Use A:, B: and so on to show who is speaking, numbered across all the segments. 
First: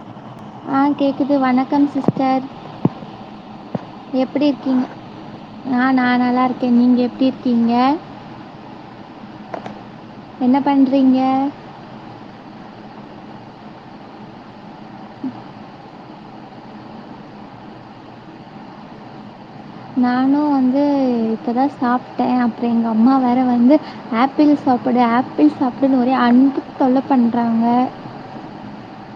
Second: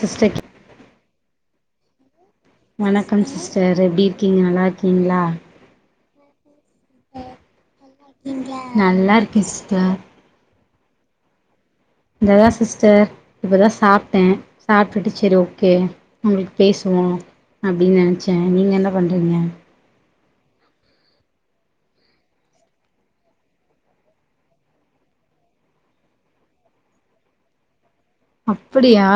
A: Sister
B: ஆ கேக்குது வணக்கம் சிஸ் டர்
A: வணக்கம் சிஸ்டர் எப்டி
B: எப்படி
A: நல்லா
B: இருக்கீங்க
A: இருக்கீங்களா
B: நா நானா நீங்க எப்படி இருக்கீங்க
A: நல்லா இருக்கே சிஸ்டர்
B: என்ன பண்றிங்க
A: அதா சிஸ்டர் இப்பதா சாப்ட்ட சாப்ட்டுட்டு செரி ஓகே உங்களுக்கு பேசுவோ அப்படின்னு நனச்ச நீங்க என்ன பண்றீங்க
B: நானு வந்து ம் இப்பதா சாப்ட்டே அப்புறம் எங்க அம்மா வேற வந்து ஆப்பிள் சாப்புடு ஆப்பிள் சாப்புடுனு ஒரே அன்புத் தொல்ல பண்றாங்க
A: அப்படியா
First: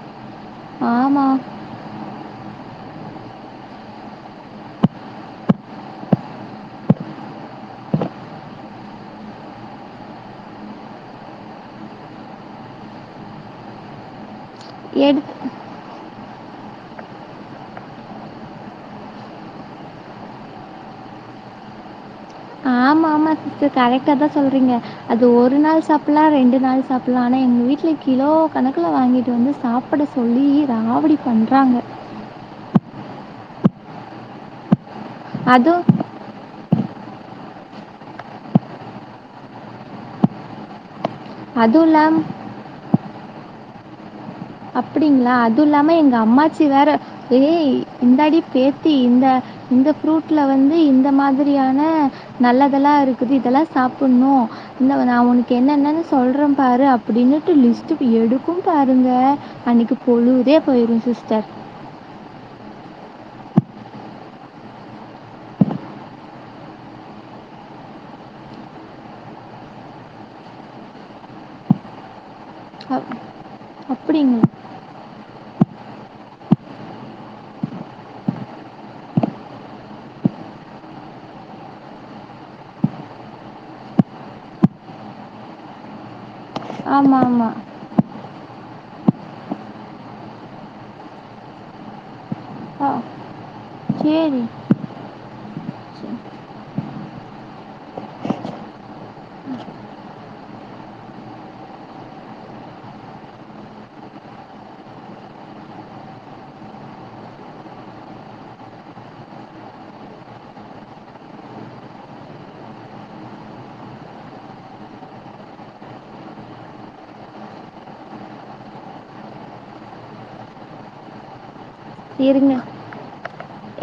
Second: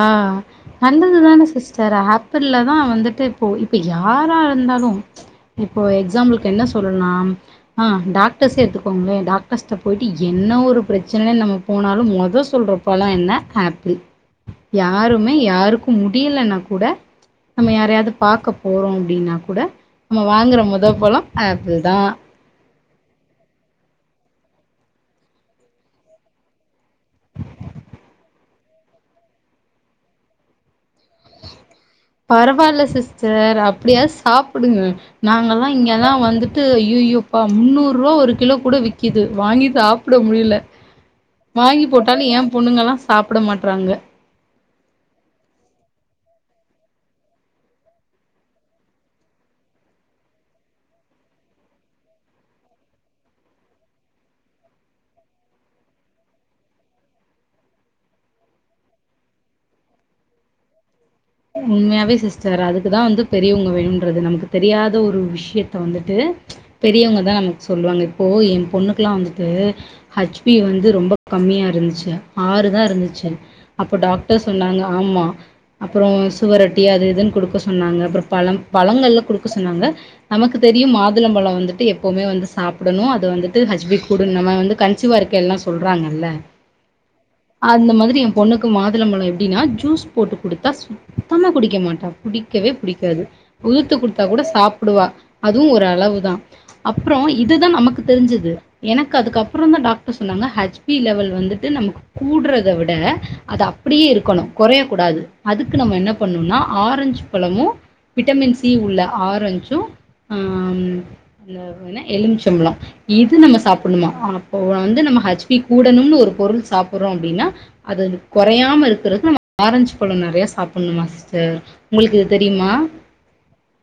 B: ஆமாம்
A: நல்லதுதானே சிஸ்டர் ஆப் பிள்லதா வந்துட்டு இப்போ இப்ப யாரா இருந்தாலு இப்போ எக்ஸாம்பிள்க்கு என்ன சொல்லணுன்னா ஆ டாக்டர்ஸே எடுத்துக்கோங்களே டாக்டர்ஸ்ட்ட போயிட்டு என் என்ன ஒரு பிரச்சன நம்ம போனாலும் மொதோ சொல்ற பழம் என்ன ஆப் பிள் யாருமே
B: எடுத்து
A: யாருக்கும் முடியலன்னா கூட நம்ம யாரையாவது பாக்கப் போறோம் அப்டின்னா கூட நம்ம வாங்குற மொதோ பழம் ஆப்பிள்தா
B: ஆமா ஆமா சிஸ்டர் கரெக்டாதா சொல்றீங்க அது ஒரு நாள் சாப்புலா ரெண்டு நாள் சாப்புலா ஆனா எங்க வீட்ல கிலோ கணுக்குல வாங்கிட்டு வந்து சாப்புட சொல்லி ராவடி பண்றாங்க
A: பரவாயில்ல சிஸ்டர் அப்பிடியாது சாப்புடுங்க நாங்கள்லா
B: அதுவும்
A: இங்கல்லா வந்துட்டு ஐய்யய்யோப்பா முன்னூறுவா ஒரு கிலோ கூட விக்கிது வாங்கி சாப்புட முடியல வாங்கி
B: அதுவும் இல்லாமல்
A: போட்டாலும் ஏ பொண்ணுங்கல்லா சாப்புட மாட்றாங்க
B: அப்பிடிங்களா அதுவு இல்லாம எங்க அம்மாச்சி வேற ஏய் இந்தாடி பேத்தி இந்த இந்த ஃப்ரூட்ல வந்து இந்த மாதிரியான நல்லதெல்லா இருக்குது இதெல்லா சாப்புணு இந்த வா நா ஒனக்கு என்னனென்னு சொல்ற பாரு அப்பிடினுட்டு லிஸ்ட்டு எடுக்கும் பாருங்க அன்னைக்கு பொழுதே போயிரு சிஸ்
A: உண்மையாவே சிஸ்டர் அதுக் குதா வந்து பெரியவங்க வேணுன்றது நமக்கு தெரியாத ஒரு விஷயத்த வந்துட்டு பெரியவங்கதா நமக்கு சொல் வாங்க இப்போ ஏ பொண்ணுக்கெல்லா வந்துட்டு ஹச் பி வந்து ரொம்ப கம்மியா இருந்துச்சு ஆறுதா
B: அ
A: இருந்துச்சு அப்போ டாக்டர்
B: அப்படிங்களா?
A: சொன்னாங்க ஆமா அப் அப்புற சுவரொட்டி அது இதுன்னு குடுக்க சொன்னாங்க அப்புற பழம் பழங்கள்லா குடுக்க சொன்னாங்க நமக்கு தெரியும் மாதுளம்பழ வந்துட்டு எப்போவுமே வந்து சாப்புடணு அது வந்துட்டு ஹச் பி கூட நம்ம வந்து கன்சிவா இருக்க எல்லா சொல்றா ஆ நல்ல
B: ஆமா ஆமா
A: பொண்ணுக்கு மாதுளம் பழம் எப்டின்னா ஜூஸ் போட்டு குடுத்தா சுத்தமா குடிக்க மாட்டா புடிக்கவே
B: ஆ
A: புடிக்காது உதுத்து குடுத்தா கூட
B: சரி.
A: சாப்புடுவா அதுவு ஒரு அளவுதா அப்புறம் இதுதா நமக்கு தெரிஞ்சது எனக்கு அதுக்குப்புறந்தா டாக்டர் சொன் ங்க ஹச் பி லெவல் வந்துட்டு நமக்கு கூடுறத விட அது அப்படியே இருக்கணு கொறைய கூடாது அதுக்கு நம்ம என்ன பண்ணுனா ஆரஞ்ச் பழமு விட்டமின் சி உள்ள ஆரஞ்சும் ஆ இந்த என்ன எலுமிச்சம்பழ இது நம்ம சாப்புட்ணுமா அப்போ வந்து நம்ம ஹச் பி கூடணும்னு ஒரு பொருள் சாப்புறோம் அப்பிடின்னா அது கொறையாம இருக்கறதுக்கு நம்ம ஆரஞ்சு நவாப்பழம் நெறைய சாப்புணுமா சிஸ்டர் உங்களுக்கு இது
B: இருங்க
A: தெரியுமா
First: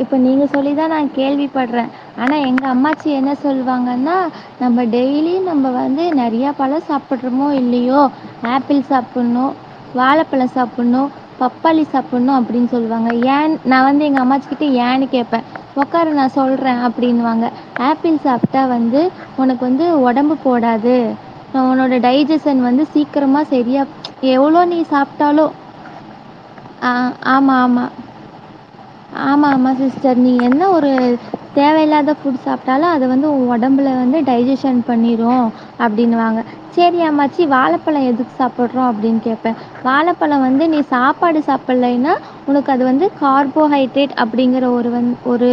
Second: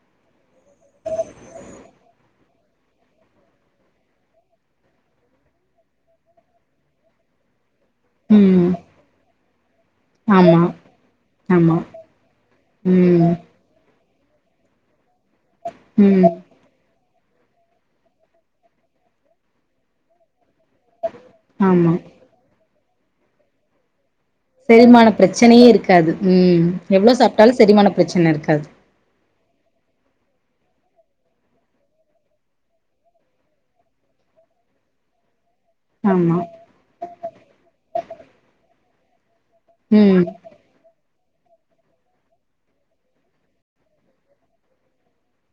B: இப்ப நீங்க சொல்லிதா நா கேள்விப்பட்ற ஆனா எங்க அம்மாச்சி என்ன சொல்லுவாங்கன்னா நம்ம டெய்லியும் நம்ம வந்து நெறையா பழ சாப்புடுறோமோ இல்லியோ
A: ம்
B: ஆப்பிள் சாப்புட்ணு வாழப்பழ
A: ஆமா
B: சாப்புட்ணு
A: ஆமா
B: பப்பாளி சாப்புட்ணு அப்டின் சொல்லுவாங்க
A: ம்
B: ஏன் நா வந்து எங்க அம்மாச்சிக்கிட்ட ஏன்னு கேப்ப ஒக்காரு நா
A: ம்
B: சொல்ற அப் பிடின்னுவாங்க ஆப்பிள் சாப்ட்டா வந்து ஒனக்கு வந்து உடம்பு போடாது ஆ
A: ஆமா
B: உன்னோட டைஜிசன் வந்து சீக்கிரமா செரியா எவ்ளோ நீ
A: செரிமான
B: சாப்ட்டாலோ
A: பிரச்சனையே இருக்காது ம் எவ்ளோ
B: ஆ ஆமா
A: சாப்ட்டாலு
B: ஆமா
A: செரிமான பிரச்சன இருக்காது
B: ஆமா ஆமா சிஸ்டர் நீ என்ன ஒரு தேவையில்லாத ஃபுட் சாப்ட்டாலும் அத வந்து ஒ ஒடம்புல வந்து டைஜிசன் பண்ணிரும்
A: ஆமா
B: அப்பிடின்னுவாங்க செரி அம்மாச்சி வாழப்பழ எதுக்கு சாப்புடுறோ அப்பிடின்னு கேப் ப
A: ம்
B: வாழப்பழ வந்து நீ சாப்பாடு சாப்புலைன்னா உனக்கு அது வந்து கார்போஹைட்ரேட் அப்பிடிங்கிற ஒரு வந்து ஒரு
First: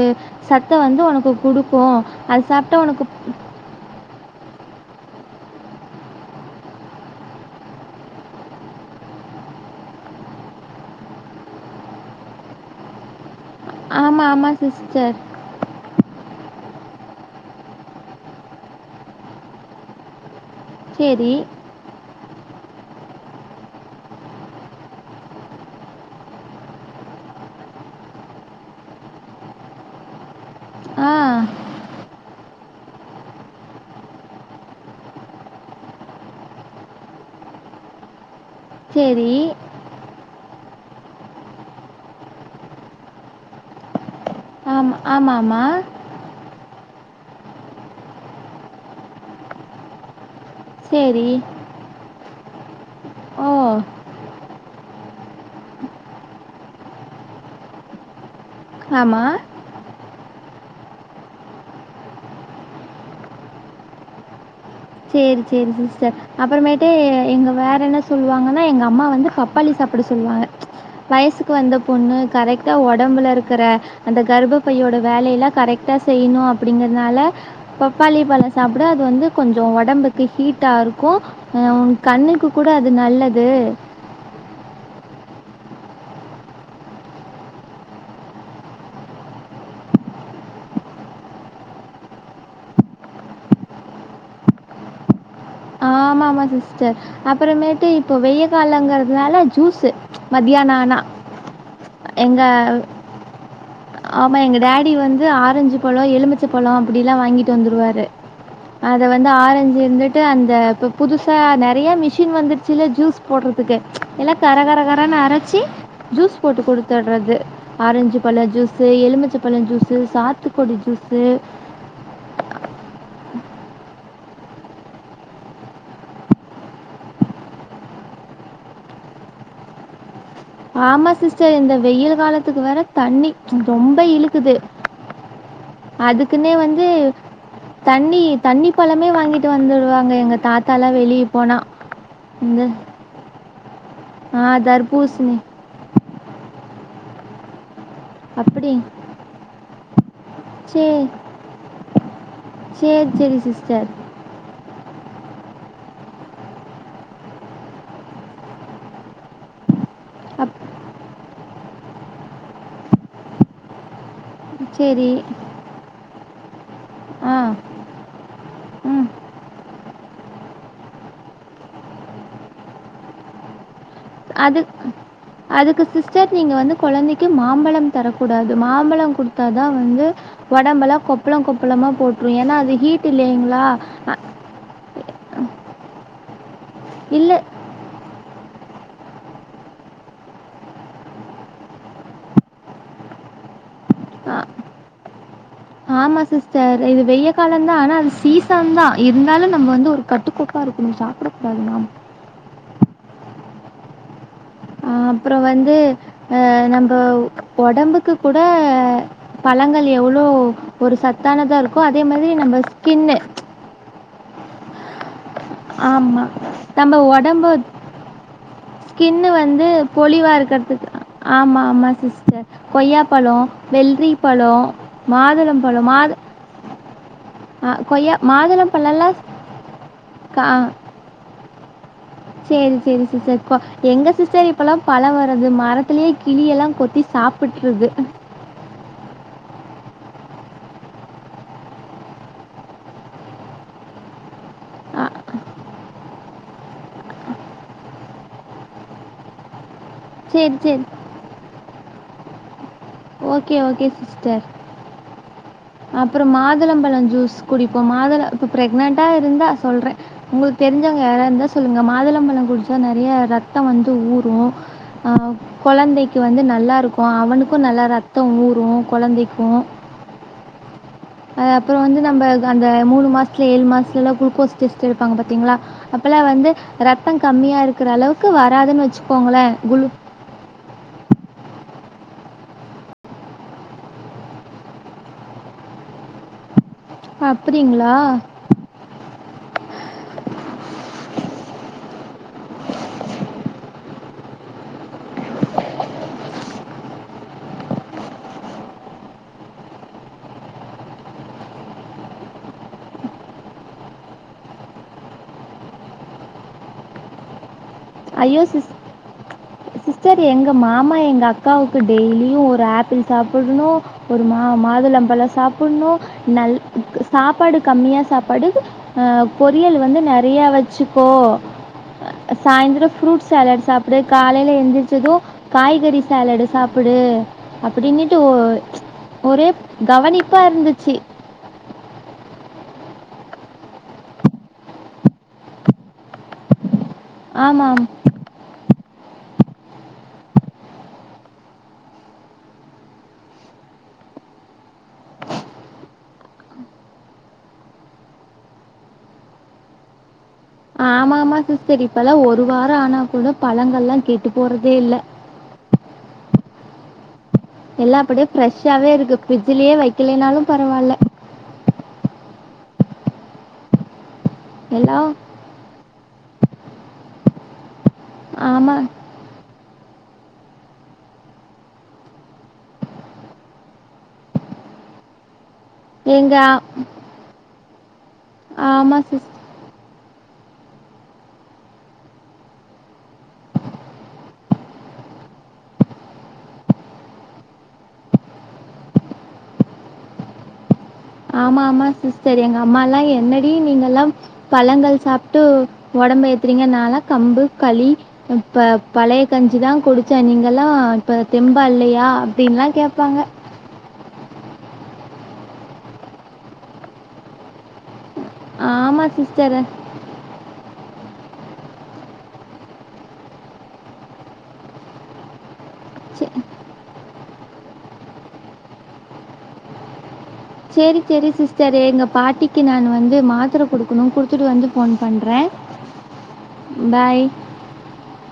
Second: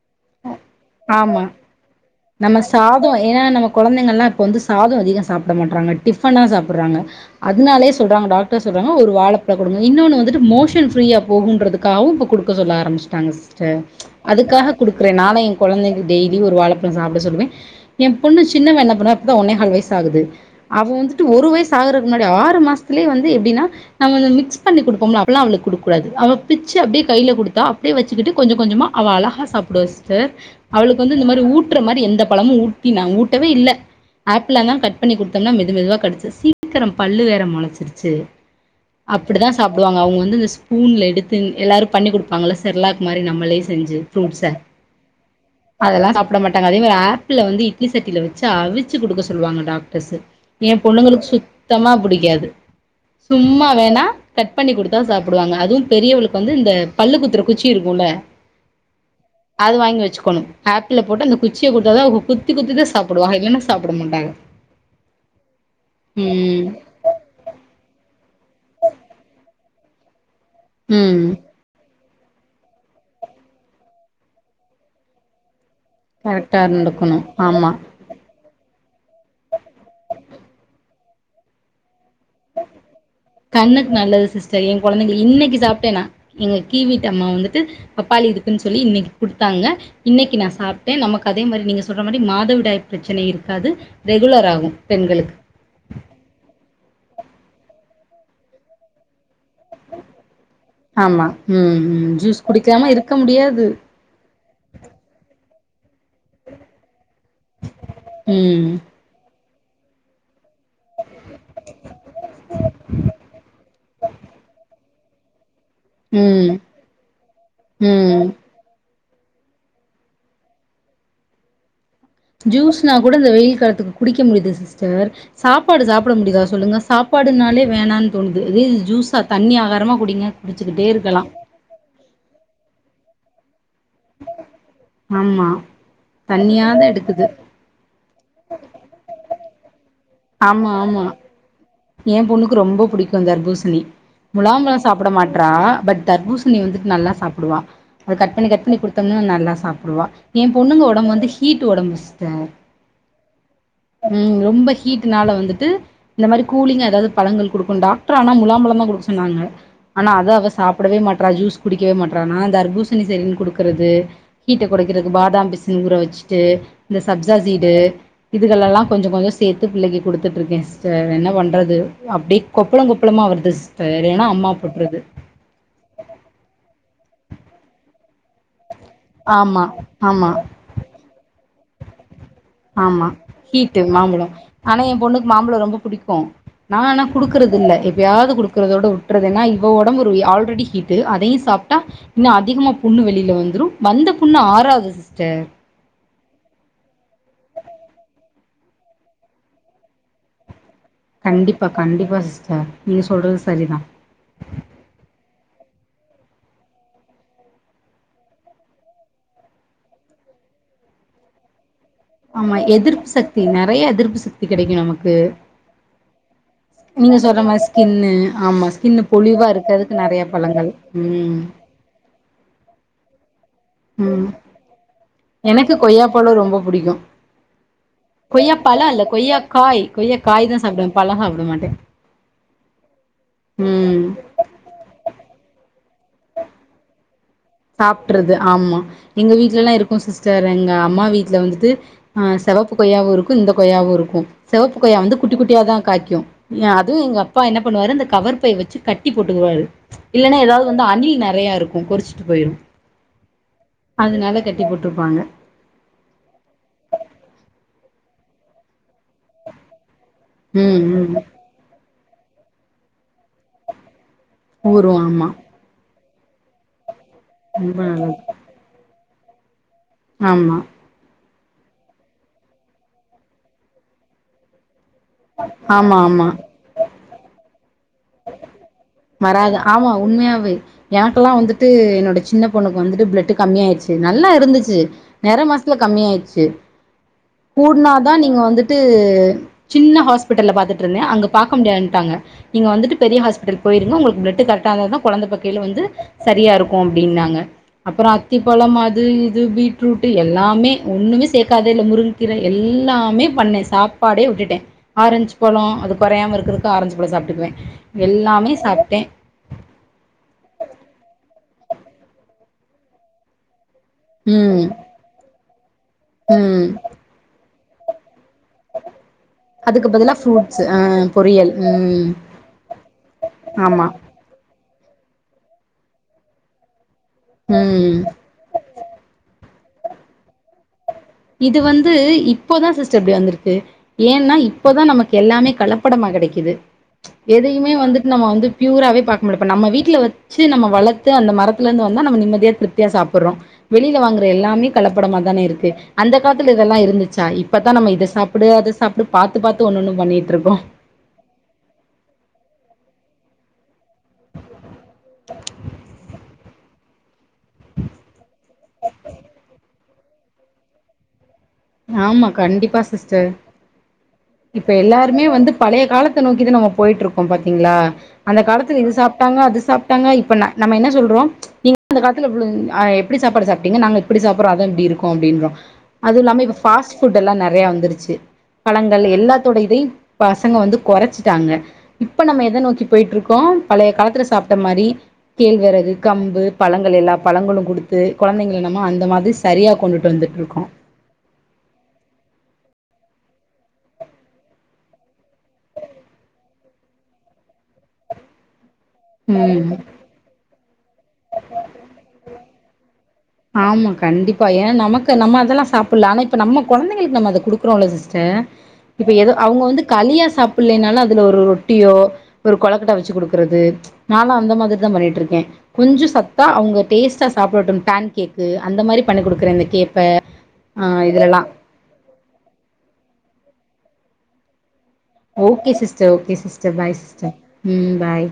B: சத்த வந்து ஒனக்கு
A: ஆமா
B: குடுக்கும் அது
A: நம்ம
B: சாப்ட்டா ஒனக்கு
A: சாத அதிக சாப்ட மாட்றாங்க டிஃபனா சாப்புறாங்க அதுனாலே சொல்றாங்க டாக்டர் சொல்றாங்க ஒரு வாழப்பழ கொடுக் இன்னொன்னு வந்துட்டு மோஷன் ஃப்ரீயா போகுன்றதுக்காகவு இப்ப குடுக்க சொல்ல ஆரம்பச்சுட்டாங்க சிஸ் டர்
B: ஆமா, ஆமா
A: அதுக்காக குடுக்குறே
B: சிஸ்டர்.
A: நானே ஏ கொழந்தைகளுக்கு டெய் டெய்லி ஒரு வாழப்பழம் சாப்புட சொல்லுவேன் என் பொண்ணு சின்னவ என்ன பண்ணுவா இப்பதா ஒன்னேகால் வயசு ஆகுது அவு வந்துட்டு
B: சரி.
A: ஒரு வயசு ஆகுறது முன்னா டே ஆறு மாஸ்த்துலே வந்து எப்டினா நா கொஞ்ச மிக்ஸ் பண்ணி குடுப்போம்ல அப்பில்லா அவ்ளுக் குடுக்கூடாது அவ பிச்சு அப்டே கை கைல குடுத்தா அப்டே வெச்சிக்கிட்டு கொஞ்ச கொஞ்சமா அவ அழகா சாப் டுவ் சிஸ்டர் அவுளுக்
B: ஆ.
A: வந்து இந்த மாரி ஊட்டுற மாரி எந்த பழமு ஊட்டி நா ஊட்டவே இல்ல ஆப்பிள் எல்லா கட் பண்ணி குடுத்தம்னா மெது மெதுவா கடிச்சு சீக்கிரம் பல்லு வேற மொளச்சிருச்சு
B: சரி.
A: அப்பிடிதா சாப்டுவாங்க அவுங் வந்திந்த ஸ் பூன்ல எடுத்து எல்லாரு பண்ணி குடுப்பாங்கள செர்லாக் மாரி நம்மளே செஞ்சி ஃப்ரூட்ஸ
B: ஆம் ஆமா ஆமா
A: அதெல்லா சாப்ட மாட்டாங்க அதே மார் ஆப்பிள வந்து இட்லி சட்டில வெச்சு அவிச்சு குடுக்க சொல்லுவாங்க டாக்டஸ்ஸு எ பொண்ணுங்களுக்
B: சரி.
A: சுத்தமா புடிக்காது
B: ஓ!
A: சும்மா வேணா கட் பண்ணி குடுத்தா சாப்புடுவாங்க அதுவு பெரியவளுக் வந்து இந்த பல்லு குத்துற குச்சி இருக்குல
B: ஆமா
A: அது வாய்ங் வெச்சுக்கனு ஆப்பிள போட்டு அந்த குச்சிய குட்தாதா அவ கு குத்தி குத்தி தா சாப்புடுவாங்க இல்லன்னா சாப்புட மாட்டாங்க
B: செரி செரி சிஸ்ட
A: ம்
B: அப்பறமேட்டு எ எங்க வேறென்ன சொல்லுவாங்கன்னா எங்க அம்மா வந்து பப்பாளி சாப்பிட சொல்லுவாங்க
A: ம்
B: வயசுக்கு வந்தப் பொண்ணு கரெக்டா ஒடம்புலருக்கிற அந்த கர்ப பையோட வேலயெல்லா கரெக் டா செய்யிணு
A: கரெக்டா நடக்கணு
B: அப்படிங்கற்னால
A: ஆமா
B: பப்பாளி பழ சாப்பிட அது வந்து கொஞ் சோ ஒடம்புக்கு ஹீட்டாருக்கு அ உனுக் கண்ணுக்கு கூட அது நல்லது
A: கண்ணுக்கு நல்லது சிஸ்டர் என் கொழந்தைங்க இன்னைக்கு சாப்ட்டேனா எங்க கீ வீட்டு அம்மா வந்துட்டு பப்பாளி இருக்குன் சொல்லி இன்னைக்கு குடுத்தாங்க இன் னிக்கு நா சாப்ட்டே நமக் அதே மாரி நீங்க சொல்ற மாரி மாதவிடாய் ப்ரெச்சன இருக்காது ரெகுலர் ஆகு பெண்க ளுக்
B: ஆமா ஆமா சிஸ்டர் அப்பறமேட்டு இப்போ வெய்ய காலங்கறத்னால ஜூஸு மத்தியானம் ஆனா.
A: ஆமா ம் ம்
B: எங்க
A: ஜூஸ் குடிக்காம இருக்க முடியாது
B: ஆமா எங்க டேடி வந்து ஆரஞ்சு பழோ எலுமிச்ச பழோ அப்புடிலா வாங்கிட்டு வந்துருவாரு
A: ம்
B: அத வந்து ஆரஞ்சு இருந்துட்டு அந்த இப்ப புதுசா நெறைய மிஷின் வந்துட்ச்சுல ஜூஸ் போட்றுதுக்கு எல்லா கரகரக ரனு அரச்சி ஜூஸ்
A: ம்
B: போட்டு குடுத்துட்றது ஆரஞ்சு
A: ம்
B: பழ ஜூஸு எ ல்ம்மிச்சபழ ஜூஸு சாத்துக்கொடி ஜூஸு
A: ஜூஸ்னா கூட இந்த வெயில் காலத்துக் குடிக்க முடிது சிஸ்டர் சாப்பாடு சாப்புட முடியுதா சொல்லுங்க சாப் பாடுனாலே வேணான் தோணுது அதே ஜூஸா தண்ணி ஆகாரமா குடிங்க குடிச்சுக்கிட்டே
B: ஆமா
A: இருக்கலா
B: சிஸ்ட இந்த வெயில் காலத்துக்கு வேற தண்ணி ம் ரொம்ப இழுக்குது
A: ஆமா
B: அதுக்குன்னே
A: தண்ணியாதா
B: வந்து
A: எடுக்குது
B: தண்ணி தண்ணி பழமே வாங்கிட் டு வந்துடுவாங்க எங்க தாத்தால்லா வெளிய போனா
A: எ பொண்ணுக்கு
B: இந்த
A: ரொம்போ புடிக்கு தர்பூசணி
B: ஆ
A: முலாம்பழ சாப்புட
B: தர்பூசணி
A: மாட்றா பட் தர்பூசணி வந்துட் நல்லா சாப்புடுவா அத் கட் பண்ணி கட்
B: அப்படி
A: பண்ணி குடுத்தோன்னா நல்லா சாப்புடுவா எ பொண்ணுங்க ஒடம்பு வந்து ஹீட்டு ஒடம்புங்க சிஸ்ட
B: செரி செரி
A: ம் ரொம்ப ஹீட்டுனால வந்துட்டு இந்த மாரி கூலிங்கா எதாவ்து பழங்கள் குடுக்குனு டாக்ரு ஆனா முலாம்பழம் தா குடுக் சொன்னாங்க ஆனா அத அவ
B: அப்
A: சாப்புடவே மாட்றா ஜூஸ் குடிக்கிவே மாட்றா நா தர்பூசணி செரின்னு குடுக்குறது ஹீட்ட கொறைக்கிறது
B: சரி
A: பாதாம் பிசின் ஊர வெச்சுட்டு இந்த
B: ஆ
A: சப்சா சீடு இதுகள்லெல்லா கொஞ்சு
B: ம்
A: கொஞ்சு சேத்து பிள்ளைக்ளுக் குடுத்துட்ருக்கே சிஸ்டர் என்ன பண்றது அப்டே கொப்ளோ கொப்பளமா வருது சி
B: அது அதுக்கு சிஸ்டர் நீங்க வந்து கொழந்தைக்கு மாம்பழம் தரக்கூடாது மாம்பழோ குடுத்தா
A: ஆமா
B: தா வந்து
A: ஆமா
B: ஒடம்பெலா கொப்பளோ கொப்பளமா போட்
A: ஆமா ஹீட்டு மாம்பழோ ஆனா எ பொண்ணுக் மாம்பழோ ரொம்ப புடிக்கு நா ஆனா
B: இல்லை
A: குடுக்குற தில்ல எப்பயாவ்து குடு க்குறதோட வுட்றது ஏன்னா இவ ஒடம்பொரு ஆல்ரெடி ஹீட்டு அதையு சாப்ட்டா இன்னு அதிகமா புண்ணு வெளில வந்துரு வந்த புண்ணு
B: ஆ-
A: ஆறாது சிஸ்டர்
B: ஆமாம் சிஸ்டர் இது வெய் காலம்ந்தான் ஆனால் அது சீசன் தான் இருந்தாலும் நம்ம வந்து ஒரு கட்டுக்கோ
A: கண்டிப்பா கண்டிப்பா சிஸ்டர் நீ சொல்றது சரிதான்
B: அப்புறம் வந்து ஹ நம்ம உடம்புக்கு கூட பழங்கள் எவ்வளோ ஒரு சத்தானதா இருக்
A: ஆமா எதிர்ப்பு சக்தி நிறைய எதிர்ப்பு சக்தி கிடைக்கும் நமக்கு
B: ஆமா நம்ப
A: நீங்க சொல்ற
B: உடம்பு
A: மாரி ஸ்கின்னு ஆமா
B: ஸ்கின்னு
A: பொலிவா
B: வந்து
A: இருக்கறதுக்கு நெறைய
B: பொலிவா
A: பழங்கள்
B: இருக்கிறதுக்கு
A: ம்
B: ஆமா ஆமா சிஸ்டர் கொய்யாப் பழோ வெள்ளரி
A: ம்
B: பழோ
A: எனக்கு கொய்யாப் பழோ ரொம்ப புடிக்கும்
B: ஆ
A: கொய்யா பழ இல்ல
B: மாதுளம்பழம்லாம்
A: கொய்யா காய் கொய்யா காய் தான் சாப்பிட பழ சாப்பிட மாட்டே
B: சேரி சேரி சிஸ்டர்
A: ம்
B: எங்க சிஸ்டர் இப்பல்லாம் பழம் வருரது மரத்திலேயே கிளி எல்லாம் கொத்திஸ்
A: சாப்டறது ஆமா எங்க வீட்டு்ல எல்லாம் இருக்கு சிஸ்டர் எங்க அம்மா வீட்டுல வந்துட்டு ஆஹ் செவப்பு கொய்யாவும் இருக்கும் இந்த கொய்யாவும் இருக்கும் சிவப்பு கொய்யா
B: ஆ
A: வந்து குட்டி குட்டியா தான் காய்கும். அதுவும் எங்க அப்பா என்ன பண்ணுவாரு இந்த கவர் பை வச்சு கட்டி போட்டுக்குவாரு இல்லன்னா
B: சரி
A: ஏதாவது வந்து
B: சரி
A: அணில் நிறைய இருக்கும் கொறிச்சிட்டு போயிரும்
B: ஓகே ஓகே
A: அதனால
B: சிஸ்டர்
A: கட்டி போட்டுருப்பாங்க
B: அப்புறம் மாதுளம்பழம் ஜூஸ் குடிப்போம் மாதுள இப்போ ப்ரெக்னன்ட்டாக இருந்தால் சொல்றேன் உங்களுக்கு
A: ம்
B: தெரிஞ்சவங்க
A: ம்
B: யாராவ இருந்தா சொல்லுங்க மாதுளம்பழம் குடிச்சா நிறைய ரத்தம் வந்து ஊர் ரு
A: ஊரு ஆமா
B: கொழந்தை வந்து நல்லா இருக்கும் அவனுக்கும்
A: ரொம்ப
B: நல்ல
A: நல்லது
B: ரத்தம் ஊரும். குழந்தைக்கும்.
A: ஆமா.
B: ஆ அப்புறம் வந்து நம்ம அந்த மூணு மாசத்துல ஏழு மாசத்துல எல்லா குளுக்கோஸ் டெஸ்ட் எடுப்பாங்க பாத்தீங்களா
A: ஆமா
B: அப்பல்லா
A: ஆமா
B: வந்து ரத்தம் கம்மியா இருக் கிற அளவுக்கு வராதுன்னு வச்சுக்கோங்களேன்
A: வராது
B: குளு
A: ஆமா உண்மையாவே எனக்கெல்லா வந்துட்டு என்னோட சின்ன பொண்ணுக்கு வந்துட்டு பிளட் கம்மி ஆயிடுச்சு நல்லா இருந்துச்சு நிற மாசல கம்மியாயி ச்சு
B: அப்படிங்களா
A: கூட்னாதான் நீங்க வந்துட்டு சின்ன ஹாஸ்பிட்டல்ல பாத்துட்டு இருந்தே அங்கப் பார்க்க முடியாதுன்ட்டாங்க நீங்க வந்துட்டு பெரிய ஹாஸ்பிட்டல் போயிருங்க உங்களுக்கு பிளட்டு கரெக்ட இருந்த தான் குழந்தைப்பேக்கையில வந்து சரியா இருக்கும் அப்படின்னாங்க அப்புறம் அத்திப்பழம் அது இது பீட்ரூட் எல்லாமே ஒண்ணுமே சேர்க்காதே இல்ல முருங்கைக்கீரை எல் லாமே பண்ணேன் சாப்பாடே விட்டுட்டேன் ஆரஞ்சு பழம் அது குறையாம இருக்கிறதுக்கு ஆரஞ்சு பழம் சாப் டுக்குவேன்.
B: ஐயோ சிஸ் சிஸ்டர் எங்க மாமா எங்க அக் காவுக்கு டெய்லியும் ஒரு ஆப்பிள் சாப்பிடணும் ஒரு மா
A: ம்
B: மாதுளம்பழம் சாப்பிடணும். நல்
A: ம்
B: சாப்பாடு கம்மியா சாப் படு பொரியல்
A: அதுக்கு
B: வந்து
A: பதிலா
B: நிறைய
A: ஃப்ரூட்ஸ் ஆ
B: வச்சுக்கோ
A: பொரியல் ம்
B: சாயந்திரம் சாலட்
A: ஆமா
B: சாப்பிடு காலையில எந்திரிச்சதோ காய்கறி சாலாடு் சாப் டு
A: ம்
B: அப்படின்னுட்டு ஒரே கவனிப்பா இருந்துச்சு
A: இது வந்து இப்போதான் சிஸ்டர் இப்படி வந்திருக்கு ஏன்னா இப்போதான் நமக்கு எல்லாமே கலப் படமா கிடைக்குது எதையுமே
B: ஆமாம்.
A: வந்துட்டு நம்ம வந்து பியூராவே பாக் ம்லப்ப நம்ம வீட்டுல வெச்சி நம்ம வளர்த்து அந்த மரத்தல இருந்து வந்தா நம நிம்மதியா திருப்தியா சாப்பிடுறோம் வெளில வாங்க ர எல்லாமே கலப்படமா தானே இருக்கு. அந்த காலத்துல இதெல்லாம் இருந்துச்சா இப்பதான் நம்ம இதை சாப்பிடு அதை சாப்பிடு பாத்து பாத்து ஒன்னு ஒன்னு பண்ணிட்
B: ஆமா ஆமா சிஸ்டர் இப்பல்லாம் ஒரு வாரம் ஆனா கூட பழங்கள் எல்லாம் கெட்டு போறதே இல்ல
A: [inaudible]
B: எல்லாப்படியே ஃப்ரெஷ்ஷாவே இருக்கு பிரஃப்ரிட்ஜ்லயே வைக்கலனாலும் பரவாயில்ல
A: ஆமா கண்டிப்பா சிஸ்டர் இப்ப
B: ஹலோ
A: எல்லாருமே வந்து பழைய காலத் நோக்கிதுான் நம்ம போயிட்டு இருக்கோம் பாத்தீங்களா அந்த காலத்தில்
B: ஆமாம்
A: இது சாப்பிட்டாங்க அது சாப்ட்டாங்க இப்ப ந நம்ம என்ன சொல்றோ நீங்க அந்த காலத்ல இவ்ளோ ஆ எப்டி சாப்பாடு சாப்ட்டீங்க நாங்க எப்டி சாப்புறோ அத எப்டி இருக்கு அப்டின்றோ
B: எங்க
A: பாஸ்புட் எல்லா நெறைய வந்துருச்சி
B: ஆமாம்
A: பழங்கள்
B: சிஸ்
A: எல்லாத்தோடை இதை பசங்க வந்து கொறச்சிட்டாங்க இப்ப நம்ம எத நோக்கி போய்ட்டுருக்கோ பழைய காலத்துல சாப்ட்ட மாரி கேழ் வெறகு கம்பு பழங்கள் எல்லா பழங்களு குடுத்து கொழந்தைங்கள நம்ம அந்த மாதிரி சரியா கொண்டுட் வந் துட்ருக்கோ
B: ஆமா ஆமா சிஸ்டர் எங்க அம்மாலா என்னடி நீங்கல்லா பழங்கள் சாப்ட்டு ஒடம் ப ஏத்துறீங்க நாலா கம்பு களி உப்ப பழைய கஞ்சி தா
A: ம்
B: குடிச்சே நீங்கெல்லா இப்ப தெம்பா இல்லையா அப்டின்ல்லா கேப்பாங்க
A: ஆமா கண்டிப்பா ஏனா நமக்கு நம்ம அதெல்லா சாப்பில்லா ஆனா இப்ப நம்ம கொழந்தைகளுக்கு நம்ம அத குடுக்கறோ இல்ல சிஸ் ச்ச இப்ப
B: ஆமாம்
A: ஏதோ
B: சிஸ்டர்
A: அவுங்க வந்து கலியா சாப் பிள்ளைனால அதுல ஒரு ரொட்டியோ ஒரு கொழக்கட்டா வச்சு குடுக்கறது நானு அந்த மாதிரிதா பண்ணிட்ருக்கே கொஞ்சோ சத்தா அவுங்க டேஸ்ட்டா சாப்டட்டு பேன் கேக்கு அந்த மாரி பண்ணி குடுக்குற இந்த கேப்ப ஆ
B: செரி செரி
A: இதுலலா
B: சிஸ்டரு எங்க பாட்டிக்கு நான் வந்து மாத்திர குடுக்குனு குடுத்துட்டு வந்து ஃபோன் பண்ணுறேன்
A: okay sister okay sister bye sister ம் பாய்